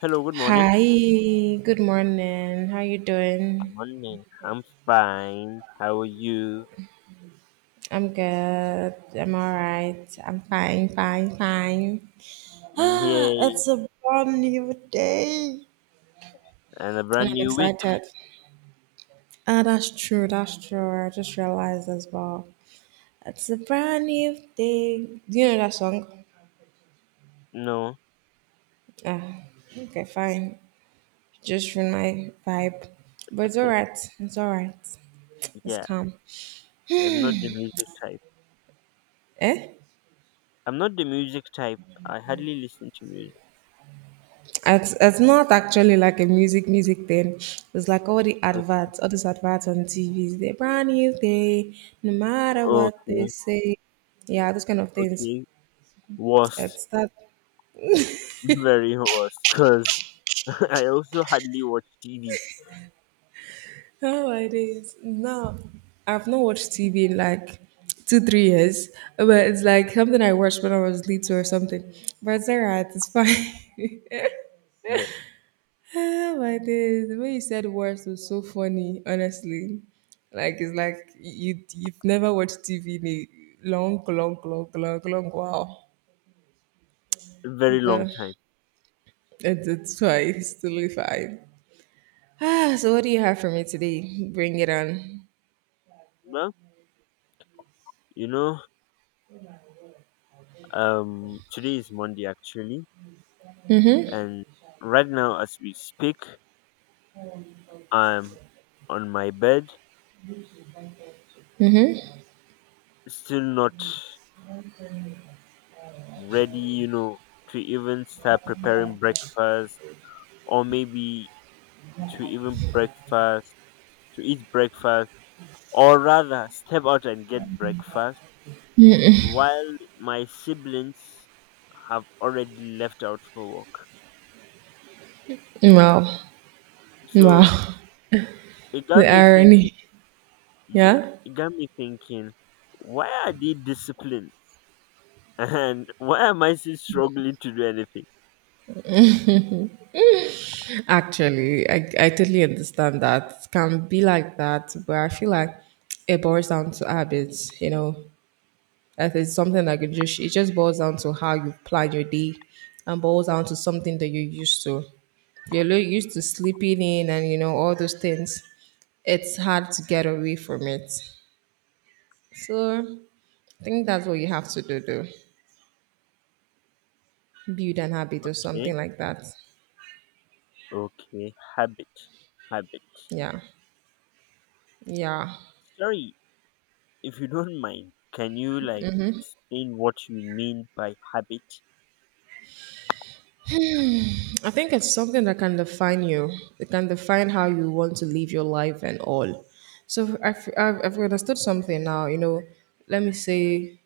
Hello, good morning. Hi, good morning. How you Good doing? morning. I'm fine. How are you? I'm good. I'm all right. I'm fine, fine, fine. Ah, Yay. it's a brand new day. And a And brand I'm new week. excited. Ah, that's true. That's true. I just realized as well. It's a brand new day. Do you know that song? No. Ah, okay, fine. Just ruined my vibe. But it's all right. It's all right. It's Yeah, calm. I'm not the music type. Eh? I'm not the music type. I hardly listen to music. It's not actually like a music thing. It's like all the adverts, all these adverts on TVs. They're brand new day, no matter what they Okay. say. Yeah, those kind of things. Okay. Worst. It's that. Very worst. Because I also hardly watch TV. Oh my days! No, I've not watched TV in like 2 3 years, but it's like something I watched when I was little or something. But it's alright. It's fine. Yeah. Ah, my days, the way you said words was so funny, honestly. Like it's like you've never watched TV in a long, long, long, long, long while. Very long But time. it's fine, it's totally fine. Ah, so what do you have for me today? Bring it on. Well, you know, today is Monday actually. And right now, as we speak, I'm on my bed Mm-hmm. still not ready, to even start preparing breakfast or maybe to even breakfast, to eat breakfast, or rather step out and get breakfast while my siblings have already left out for work. Wow. Wow. So it got The me thinking, irony. yeah, Yeah. it got me thinking, why are they disciplined? And why am I still struggling to do anything? Actually, I totally understand that. It can be like that, but I feel like it boils down to habits, you know. I think it's something that could just it just boils down to how you plan your day and boils down to something that you're used to. If you're used to sleeping in and you know all those things, it's hard to get away from it. So I think that's what you have to do though. Build an habit or something Okay, like that. okay, habit, habit. Yeah. Yeah. Sorry, if you don't mind, can you like explain what you mean by habit? I think it's something that can define you. It can define how you want to live your life and all. So I've understood something now, you know, let me say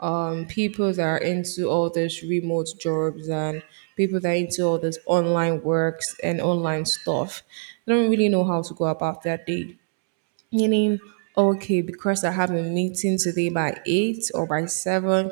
people that are into all these remote jobs and people that are into all this online works and online stuff. They don't really know how to go about their day. Meaning, okay, because I have a meeting today by 8 or by 7,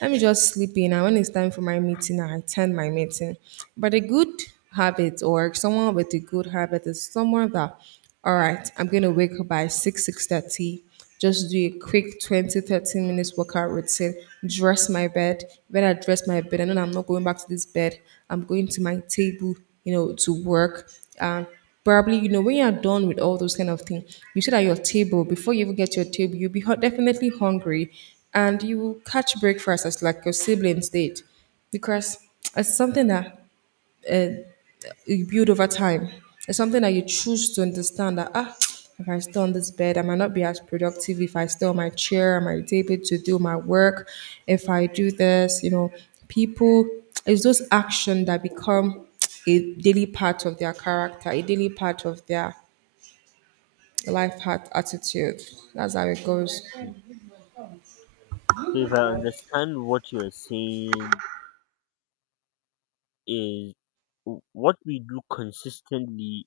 let me just sleep in. And when it's time for my meeting, I attend my meeting. But a good habit or someone with a good habit is someone that, all right, I'm going to wake up by 6, 6:30 just do a quick 20, 13 minutes workout routine, dress my bed. When I dress my bed, I know I'm not going back to this bed. I'm going to my table, you know, to work. And probably, you know, when you're done with all those kind of things, you sit at your table. Before you even get to your table, you'll be definitely hungry and you will catch breakfast as like your siblings did because it's something that uh, you build over time. It's something that you choose to understand that ah, if I stay on this bed, I might not be as productive. If I stay on my chair, I might be able to do my work. If I do this, you know, people it's those actions that become a daily part of their character, a daily part of their life hat attitude. That's how it goes. Mm. So if I understand what you're saying is what we do consistently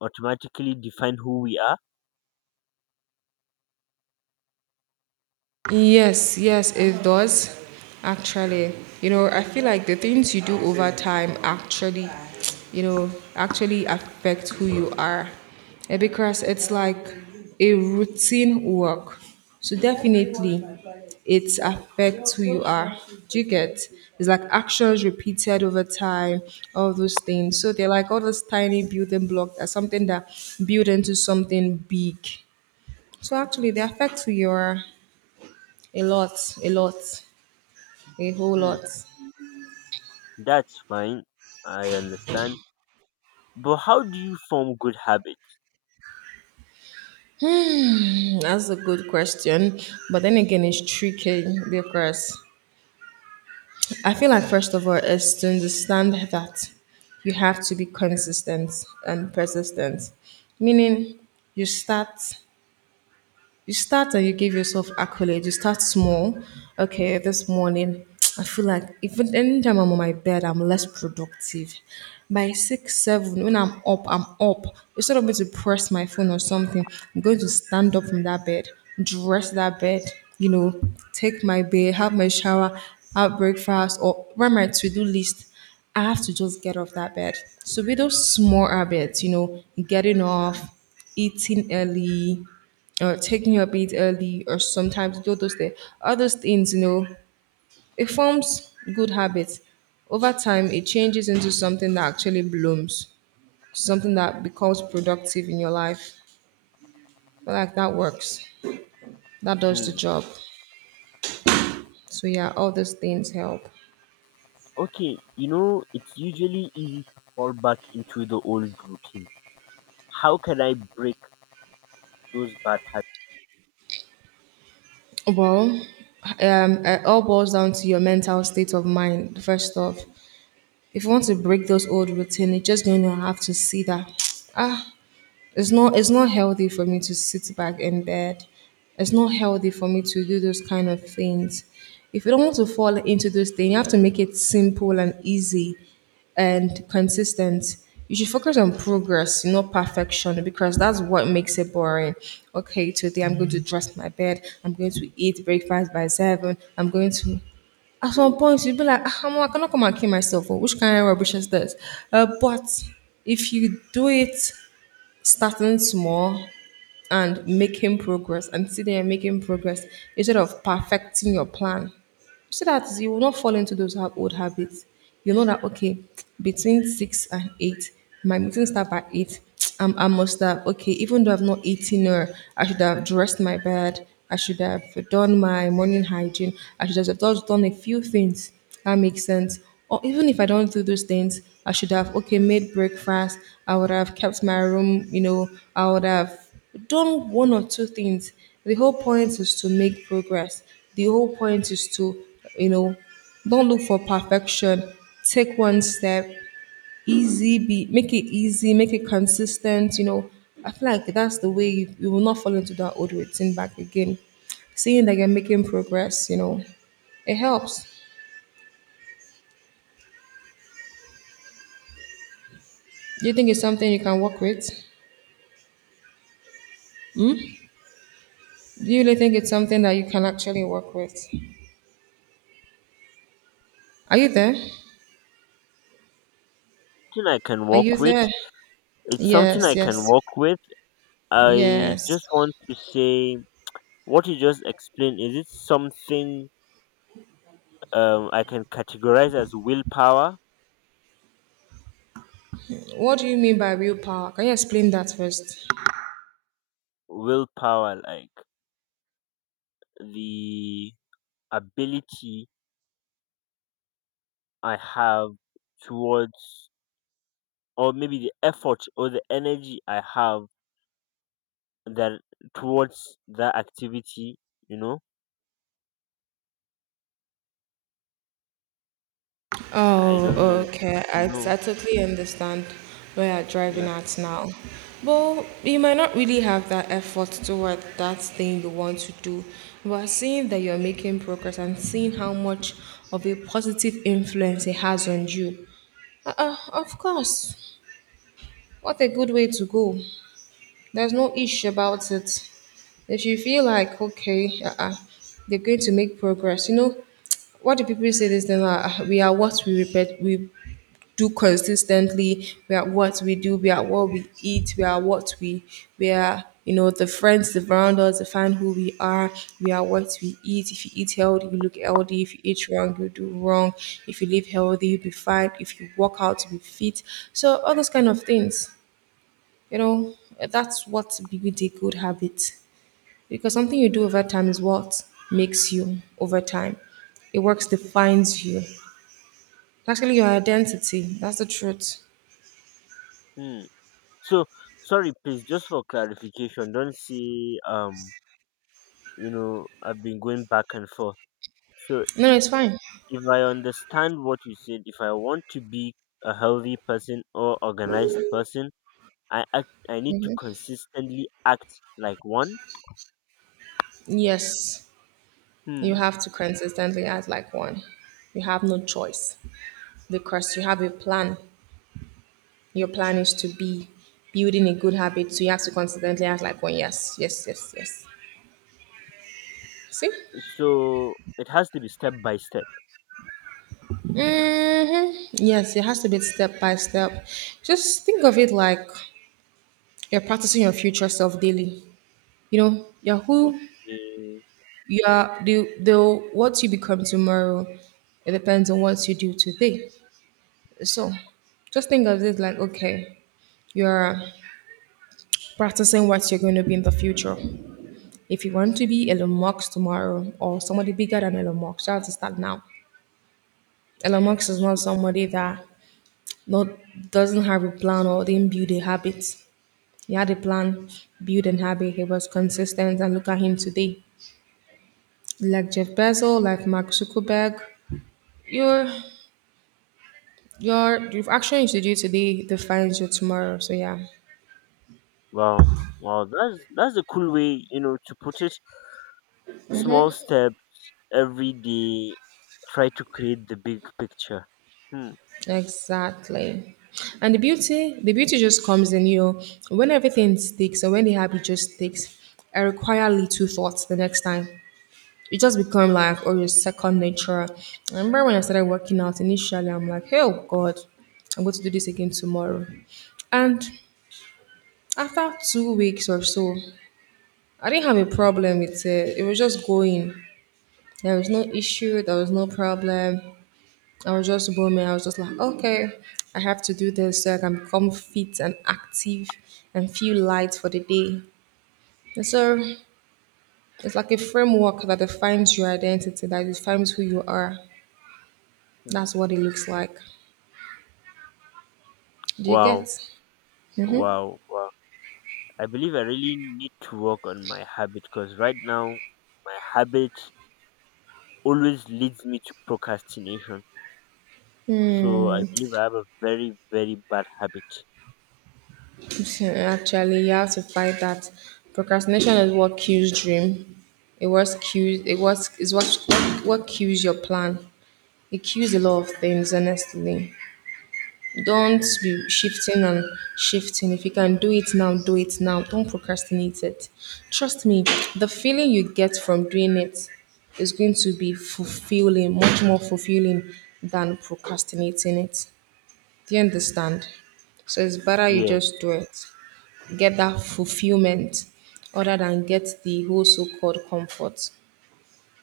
automatically define who we are. Yes, yes, it does. Actually, you know, I feel like the things you do over time actually, you know, actually affect who you are. Eh, because it's like a routine work. So definitely it affects who you are. Do you get? It's like actions repeated over time, all those things. So they're like all those tiny building blocks are something that build into something big. So actually they affect who you are. A lot, a lot, a whole lot. Hmm, that's fine. I understand. But how do you form good habits? Hmm, that's a good question. But then again, it's tricky because I feel like, first of all, is to understand that you have to be consistent and persistent, meaning you start you start and you give yourself accolades. You start small. Okay, this morning, I feel like even anytime I'm on my bed, I'm less productive. By six, seven, when I'm up, I'm up. Instead of me to press my phone or something, I'm going to stand up from that bed, dress that bed, you know, take my bath, have my shower, have breakfast, or write my to-do list I have to just get off that bed. So with those small habits, you know, getting off, eating early, or taking your bed early, or sometimes do those things, all those things, you know, it forms good habits. Over time, it changes into something that actually blooms, something that becomes productive in your life. I like that works. That does the Hmm. job. So yeah, all those things help. Okay, you know, it's usually easy to fall back into the old routine. How can I break those bad habits? Well, it all boils down to your mental state of mind, first off. If you want to break those old routine, you're just going to have to see that. Ah, it's not healthy for me to sit back in bed. It's not healthy for me to do those kind of things. If you don't want to fall into those things, you have to make it simple and easy and consistent. You should focus on progress, not perfection, because that's what makes it boring. Okay, today I'm going to dress my bed. I'm going to eat breakfast by seven. I'm going to at some point you'll be like, ah, I cannot come and kill myself. Oh, which kind of rubbish is this? But if you do it starting small and making progress and see there making progress instead of perfecting your plan so that you will not fall into those old habits, you know that okay between six and eight my meeting start by eight. I must have okay even though I've not eaten or I should have dressed my bed, I should have done my morning hygiene, I should have just done a few things that makes sense. Or even if I don't do those things, I should have okay made breakfast. I would have kept my room. You know, I would have done one or two things. The whole point is to make progress. The whole point is to, you know, don't look for perfection. Take one step, easy. Be make it easy. Make it consistent. You know, I feel like that's the way you will not fall into that old routine back again. Seeing that you're making progress, you know, it helps. Do you think it's something you can work with? Do you really think it's something that you can actually work with? Are you there? Something I can Are you work with. there? It's something Yes, I can yes, work with. I yes. just want to say what you just explained, is it something I can categorize as willpower? What do you mean by real power? Can you explain that first? Willpower, like the ability I have towards or maybe the effort or the energy I have that towards that activity, you know? I Oh, don't know. okay. I, No. I totally understand where you're driving Yeah. at now. But you might not really have that effort toward that thing you want to do. But seeing that you're making progress and seeing how much of a positive influence it has on you, of course. What a good way to go. There's no issue about it. If you feel like, okay, uh-uh, they're going to make progress, you know, what do people say this thing? We are what we repeat, we do consistently, we are what we do, we are what we eat, we are, you know, the friends around us define who we are what we eat. If you eat healthy, you look healthy. If you eat wrong, you do wrong. If you live healthy, you'll be fine. If you work out, you'll be fit. So, all those kind of things. You know, that's what build a good habit. Because something you do over time is what makes you over time. It works defines you. It's actually your identity. That's the truth. Hmm. So sorry please, just for clarification, don't say. You know, I've been going back and forth. So, No, it's fine. if I understand what you said, if I want to be a healthy person or organized person, I act, I need to Mhm. consistently act like one. Yes, you Hmm. have to consistently act like one. You have no choice because you have a plan. Your plan is to be building a good habit, so you have to consistently act like one. Yes, yes, yes, yes. See? So it has to be step by step. Hmm, yes, it has to be step by step. Just think of it like you're practicing your future self daily. You know, you're who Okay. you are. The what you become tomorrow, it depends on what you do today. So, just think of it like okay, you're practicing what you're going to be in the future. If you want to be Elon Musk tomorrow or somebody bigger than Elon Musk, you have to start now. Elon Mm. Musk is not somebody that not doesn't have a plan or didn't build a habit. He had a plan, build an habit. He was consistent, and look at him today. Like Jeff Bezos, like Mark Zuckerberg, your your the actions you do today defines your tomorrow. So yeah, Wow. Wow. That's a cool way, you know, to put it. Small step every day. Try to create the big picture. Hmm. exactly. And the beauty just comes in you when everything sticks, or when the habit just sticks. I require little thoughts the next time. It just become like or your second nature. I remember when I started working out initially, I'm like, oh God, I'm going to do this again tomorrow. And after 2 weeks or so, I didn't have a problem with it. It was just going. There was no issue. There was no problem. I was just booming. I was just like, okay, I have to do this so I can become fit and active and feel light for the day. And so it's like a framework that defines your identity, that defines who you are. That's Hmm. what it looks like. Do you get? Wow. Mm-hmm. Wow. Wow. I believe I really need to work on my habit because right now my habit always leads me to procrastination. So I believe I have a very very bad habit. Actually, you have to fight that. Procrastination is what kills dream. It was kills. It was is what kills your plan. It kills a lot of things. Honestly, don't Hmm. be shifting and shifting. If you can do it now, do it now. Don't procrastinate it. Trust me, the feeling you get from doing it is going to be fulfilling, much more fulfilling than procrastinating it. Do you understand? So it's better you just Yes. do it. Get that fulfillment other than get the whole so called comfort.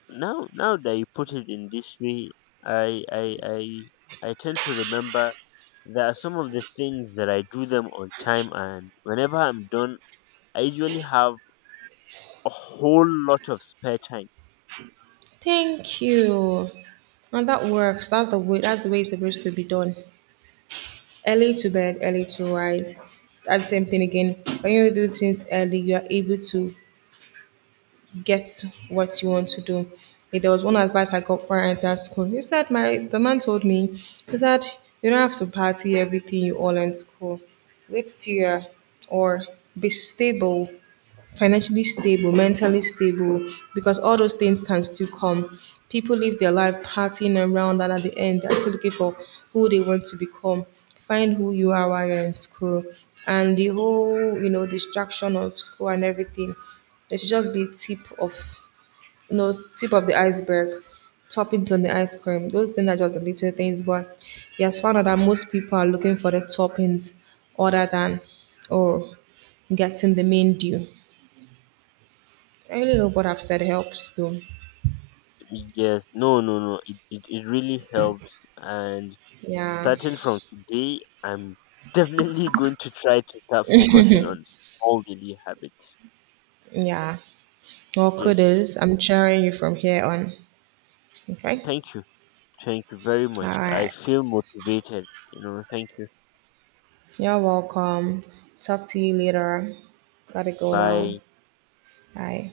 Now now that you put it in this way, I I I I tend to remember there are some of the things that I do them on time and whenever I'm done, I usually have a whole lot of spare time. Thank you. And that works. That's the way it's supposed to be done. Early to bed, early to rise. That's the same thing again. When you do things early, you are able to get what you want to do. If there was one advice I got when I entered school, he said my the man told me, he said, you don't have to party everything you all in school. Wait till you're or be stable, financially stable, mentally stable, because all those things can still come. People live their life partying around, and at the end, they're still looking for who they want to become. Find who you are while you're in school, and the whole, you know, distraction of school and everything. It should just be tip of the iceberg, toppings on the ice cream. Those things are just the little things, but he has found out that most people are looking for the toppings other than or getting the main deal. I really hope what I've said helps you. Yes, no no no. It really helps. And Yeah. starting from today, I'm definitely going to try to start focusing on small daily habits. Yeah. Well, Yes. kudos. I'm cheering you from here on. Okay. Thank you. Thank you very All much. I right. feel motivated. You know, thank you. You're welcome. Talk to you later. Gotta go now. Bye. Bye.